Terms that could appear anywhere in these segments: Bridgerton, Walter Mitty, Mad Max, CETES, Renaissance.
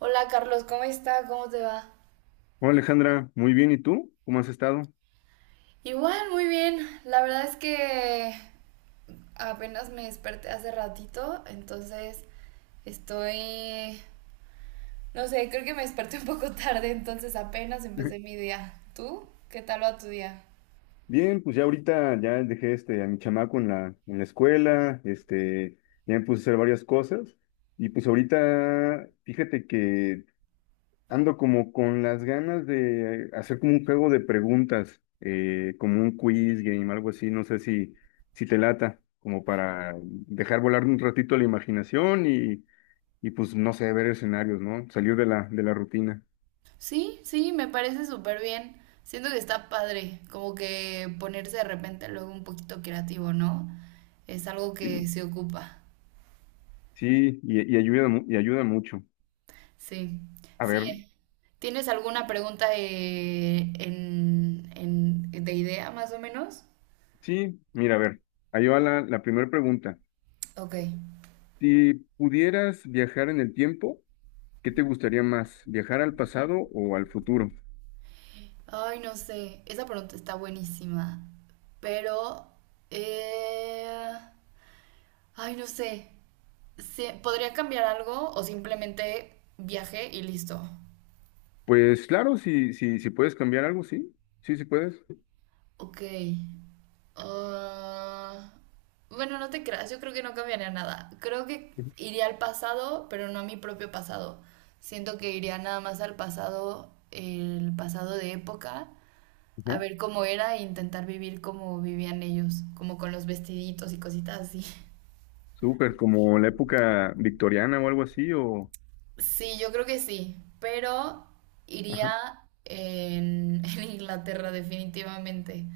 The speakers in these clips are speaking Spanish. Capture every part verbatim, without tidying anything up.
Hola Carlos, ¿cómo está? ¿Cómo te va? Hola Alejandra, muy bien, ¿y tú? ¿Cómo has estado? Igual, muy bien. La verdad es que apenas me desperté hace ratito, entonces estoy, no sé, creo que me desperté un poco tarde, entonces apenas empecé mi día. ¿Tú? ¿Qué tal va tu día? Bien, pues ya ahorita ya dejé este a mi chamaco en la, en la escuela, este, ya me puse a hacer varias cosas y pues ahorita fíjate que ando como con las ganas de hacer como un juego de preguntas, eh, como un quiz game, algo así, no sé si, si te lata, como para dejar volar un ratito la imaginación y, y pues no sé, ver escenarios, ¿no? Salir de la, de la rutina. Sí, sí, me parece súper bien. Siento que está padre, como que ponerse de repente luego un poquito creativo, ¿no? Es algo que se ocupa. Sí, y, y ayuda, mu- y ayuda mucho. Sí, A sí. ver, eh. ¿Tienes alguna pregunta eh, en, en- de idea más o menos? sí, mira, a ver, ahí va la, la primera pregunta. Ok. Si pudieras viajar en el tiempo, ¿qué te gustaría más? ¿Viajar al pasado o al futuro? Ay, no sé. Esa pregunta está buenísima. Pero... eh, Ay, no sé. Se- ¿Podría cambiar algo o simplemente viaje y listo? Pues claro, si, si, si puedes cambiar algo, sí, sí, sí puedes. Ok. Ah, bueno, no te creas, yo creo que no cambiaría nada. Creo que Ujú. iría al pasado, pero no a mi propio pasado. Siento que iría nada más al pasado, el pasado de época, a Ajá. ver cómo era e intentar vivir como vivían ellos, como con los vestiditos y cositas así. Súper, como la época victoriana o algo así, o. Sí, yo creo que sí, pero iría Ajá, en, en Inglaterra definitivamente,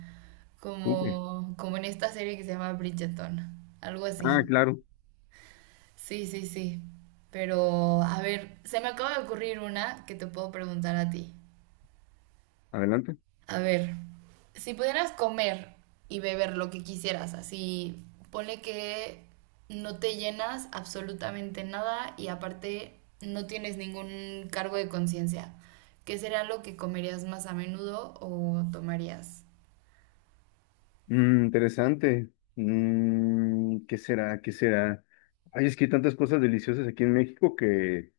súper. como, como en esta serie que se llama Bridgerton, algo Ah, así. claro, Sí, sí, sí. Pero, a ver, se me acaba de ocurrir una que te puedo preguntar a ti. adelante. A ver, si pudieras comer y beber lo que quisieras, así, ponle que no te llenas absolutamente nada y aparte no tienes ningún cargo de conciencia, ¿qué será lo que comerías más a menudo o tomarías? Mm, interesante. Mm, ¿qué será? ¿Qué será? Ay, es que hay tantas cosas deliciosas aquí en México que.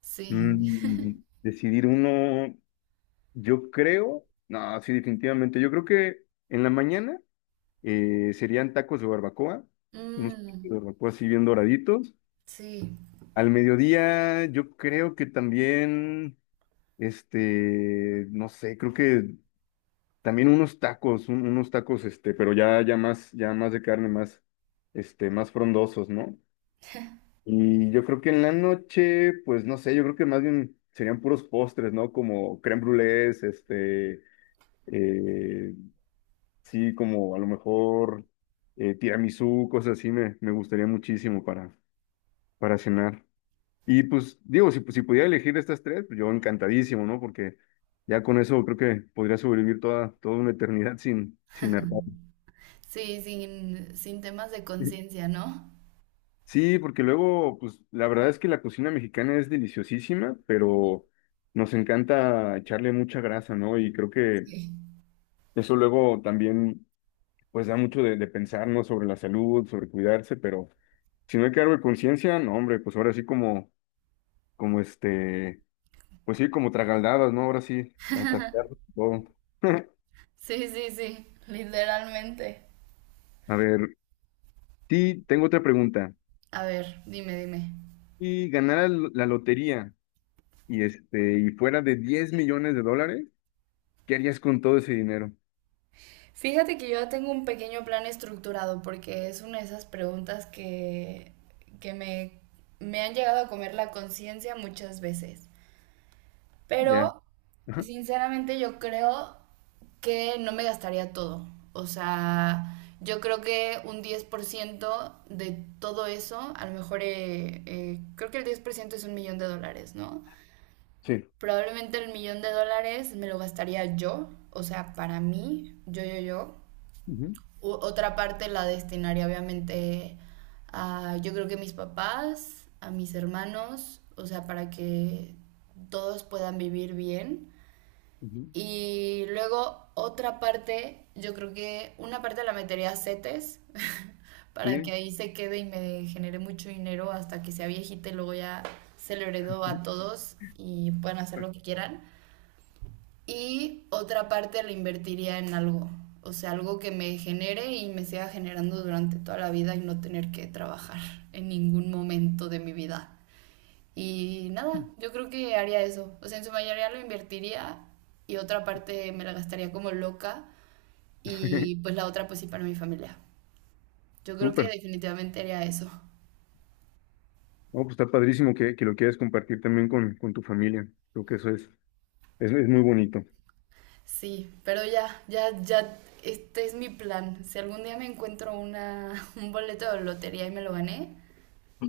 Sí. Mm, Decidir uno, yo creo, no, sí, definitivamente, yo creo que en la mañana eh, serían tacos de barbacoa, unos tacos de Mm, barbacoa así bien doraditos. sí, Al mediodía yo creo que también, este, no sé, creo que también unos tacos, un- unos tacos, este, pero ya, ya más, ya más de carne, más, este, más frondosos, ¿no? Y yo creo que en la noche, pues no sé, yo creo que más bien serían puros postres, ¿no? Como crème brûlés, este, eh, sí, como a lo mejor eh, tiramisú, cosas así, me, me gustaría muchísimo para, para cenar. Y pues digo, si, pues, si pudiera elegir estas tres, pues yo encantadísimo, ¿no? Porque ya con eso creo que podría sobrevivir toda, toda una eternidad sin, sin hartar. sí, sin, sin temas de conciencia, ¿no? Sí, porque luego, pues la verdad es que la cocina mexicana es deliciosísima, pero nos encanta echarle mucha grasa, ¿no? Y creo que Sí. eso luego también, pues da mucho de, de pensar, ¿no? Sobre la salud, sobre cuidarse, pero si no hay cargo de conciencia, no, hombre, pues ahora sí como, como este, pues sí, como tragaldadas, ¿no? Ahora sí, a tratar todo. Sí, sí, sí. Literalmente. A ver, sí, tengo otra pregunta. A ver, dime, dime. Si ganara la lotería y este, y fuera de diez millones de dólares, ¿qué harías con todo ese dinero? Fíjate que yo ya tengo un pequeño plan estructurado porque es una de esas preguntas que, que me, me han llegado a comer la conciencia muchas veces. Ya. Pero, Ajá. sinceramente, yo creo que no me gastaría todo. O sea, yo creo que un diez por ciento de todo eso, a lo mejor, eh, eh, creo que el diez por ciento es un millón de dólares, ¿no? Sí. Probablemente el millón de dólares me lo gastaría yo, o sea, para mí, yo, yo, yo. Ujú, U- otra parte la destinaría obviamente a, yo creo que mis papás, a mis hermanos, o sea, para que todos puedan vivir bien. ujú. Y luego otra parte, yo creo que una parte la metería a C E T E S, para que Sí. ahí se quede y me genere mucho dinero hasta que sea viejita y luego ya se lo heredo a todos y puedan hacer lo que quieran y otra parte la invertiría en algo, o sea, algo que me genere y me siga generando durante toda la vida y no tener que trabajar en ningún momento de mi vida. Y nada, yo creo que haría eso, o sea, en su mayoría lo invertiría y otra parte me la gastaría como loca y pues la otra pues sí para mi familia. Yo creo que Súper. definitivamente haría eso. No, pues está padrísimo que, que lo quieras compartir también con, con tu familia. Creo que eso es, es, es muy bonito. Sí, pero ya, ya, ya, este es mi plan. Si algún día me encuentro una, un boleto de lotería y me lo gané,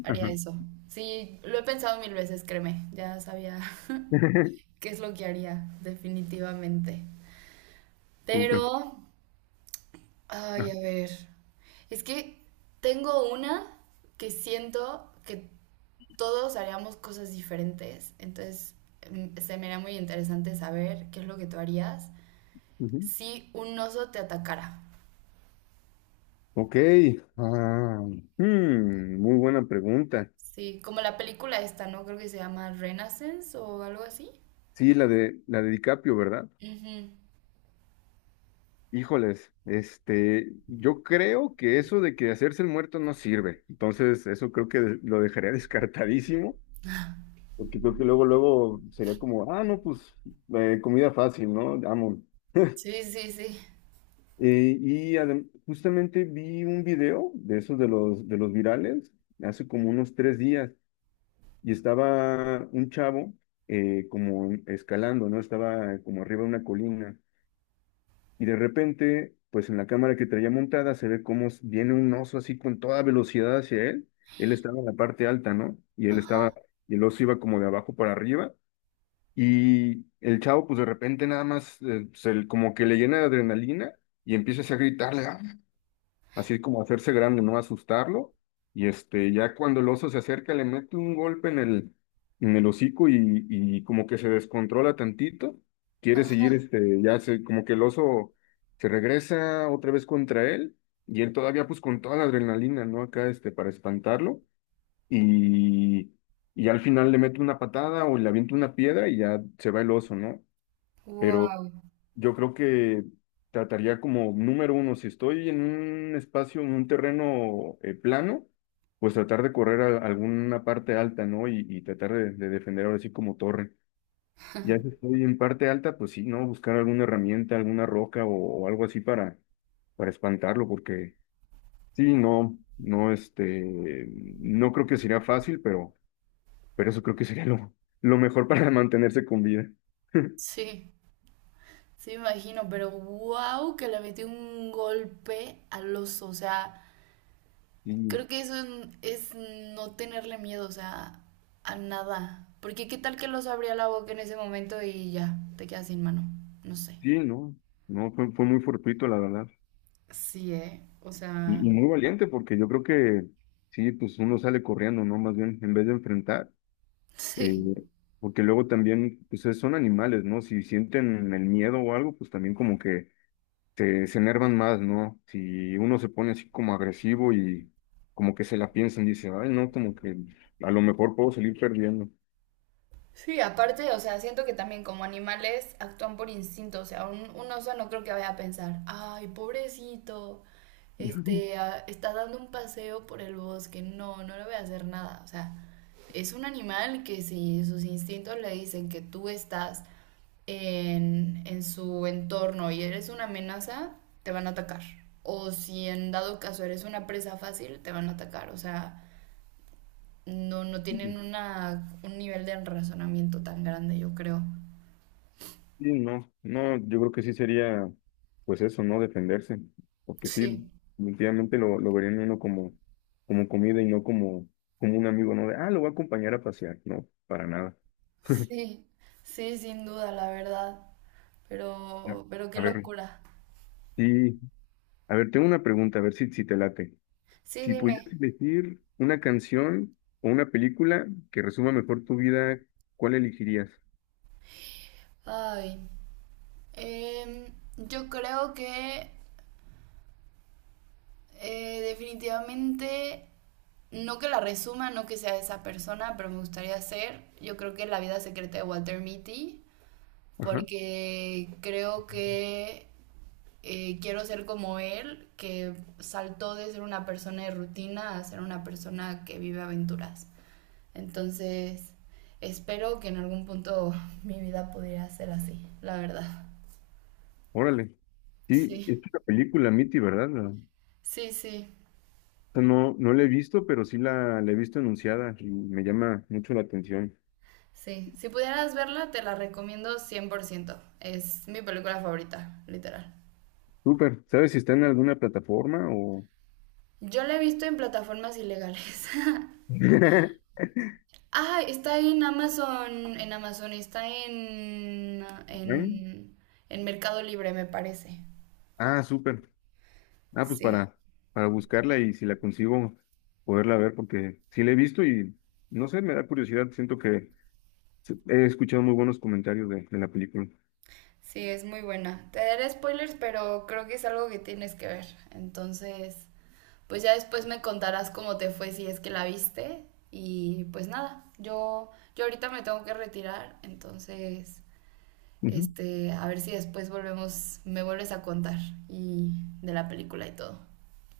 haría Ajá. eso. Sí, lo he pensado mil veces, créeme. Ya sabía qué es lo que haría, definitivamente. Pero, Súper. ay, Ajá. a ver. Es que tengo una que siento que todos haríamos cosas diferentes. Entonces, mm, se me era muy interesante saber qué es lo que tú harías Ujú. si un oso te atacara. Ok. Ah, hmm, muy buena pregunta. Sí, como la película esta, ¿no? Creo que se llama Renaissance o algo así. Sí, la de la de DiCaprio, ¿verdad? Ujú. Híjoles, este, yo creo que eso de que hacerse el muerto no sirve. Entonces, eso creo que lo dejaría descartadísimo. Porque creo que luego, luego sería como, ah, no, pues eh, comida fácil, ¿no? Amo. Sí, sí, sí. Eh, y adem- justamente vi un video de esos de los, de los virales hace como unos tres días y estaba un chavo eh, como escalando, ¿no? Estaba como arriba de una colina y de repente, pues en la cámara que traía montada se ve cómo s- viene un oso así con toda velocidad hacia él. Él estaba en la parte alta, ¿no? Y él estaba, Ajá, y el oso iba como de abajo para arriba. Y el chavo, pues de repente nada más, eh, se- como que le llena de adrenalina y empieza así a gritarle, "Ah", así como a hacerse grande, no asustarlo. Y este, ya cuando el oso se acerca, le mete un golpe en el, en el hocico y, y como que se descontrola tantito. Quiere ajá. seguir, este, ya se, como que el oso se regresa otra vez contra él y él todavía, pues con toda la adrenalina, ¿no? Acá, este, para espantarlo y, y al final le meto una patada o le aviento una piedra y ya se va el oso, ¿no? Pero Wow. yo creo que trataría como número uno, si estoy en un espacio, en un terreno eh, plano, pues tratar de correr a alguna parte alta, ¿no? Y, y tratar de, de defender ahora sí como torre. Ya si estoy en parte alta, pues sí, ¿no? Buscar alguna herramienta, alguna roca o o algo así para para espantarlo, porque sí, no, no, este, no creo que sería fácil, pero pero eso creo que sería lo, lo mejor para mantenerse con vida. Sí, sí me imagino, pero wow que le metió un golpe al oso, o sea, Sí, creo que eso es, es no tenerle miedo, o sea, a nada, porque qué tal que el oso abría la boca en ese momento y ya, te quedas sin mano, no sé. sí, no, no, fue, fue muy fortuito, la verdad. Sí, ¿eh? O sea, Y, y muy valiente, porque yo creo que sí, pues uno sale corriendo, ¿no? Más bien, en vez de enfrentar, eh, sí. porque luego también, pues es- son animales, ¿no? Si sienten el miedo o algo, pues también como que se, se enervan más, ¿no? Si uno se pone así como agresivo y como que se la piensan, dice, ay, no, como que a lo mejor puedo salir perdiendo. Sí, aparte, o sea, siento que también como animales actúan por instinto, o sea, un, un oso no creo que vaya a pensar, ay, pobrecito, este, ah, está dando un paseo por el bosque, no, no le voy a hacer nada, o sea, es un animal que si sus instintos le dicen que tú estás en, en su entorno y eres una amenaza, te van a atacar, o si en dado caso eres una presa fácil, te van a atacar, o sea no, no tienen una, un nivel de razonamiento tan grande, yo creo. Sí, no, no, yo creo que sí sería, pues eso, ¿no? Defenderse, porque sí, Sí. definitivamente lo, lo verían uno como, como comida y no como, como un amigo, ¿no? De, ah, lo voy a acompañar a pasear, no, para nada. Sí, sí, sin duda, la verdad. A Pero, pero qué a ver, locura. sí, a ver, tengo una pregunta, a ver si, si te late. Sí, Si pudieras dime. elegir una canción o una película que resuma mejor tu vida, ¿cuál elegirías? Ay, em, yo creo que eh, definitivamente, no que la resuma, no que sea esa persona, pero me gustaría ser, yo creo que la vida secreta de Walter Mitty, Ajá, porque creo que eh, quiero ser como él, que saltó de ser una persona de rutina a ser una persona que vive aventuras. Entonces, espero que en algún punto mi vida pudiera ser así, la verdad. órale. Sí, Sí, es una película, Mitty, ¿verdad? sí, sí, Esa. No, no la he visto, pero sí la, la he visto anunciada y me llama mucho la atención. sí. Si pudieras verla, te la recomiendo cien por ciento. Es mi película favorita, literal. Súper. ¿Sabes si está en alguna plataforma o? Yo la he visto en plataformas ilegales. ¿Eh? Ah, está en Amazon, en Amazon, está en, en, en Mercado Libre, me parece. Ah, súper. Ah, pues Sí, para, para buscarla y si la consigo, poderla ver, porque sí la he visto y no sé, me da curiosidad. Siento que se- he escuchado muy buenos comentarios de, de la película. sí, es muy buena. Te daré spoilers, pero creo que es algo que tienes que ver. Entonces, pues ya después me contarás cómo te fue si es que la viste. Y pues nada, yo, yo ahorita me tengo que retirar, entonces, Ujú. este, a ver si después volvemos, me vuelves a contar y de la película y todo.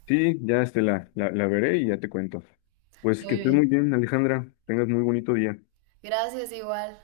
Sí, ya este, la, la, la veré y ya te cuento. Pues que Muy estés muy bien. bien, Alejandra. Tengas muy bonito día. Gracias igual.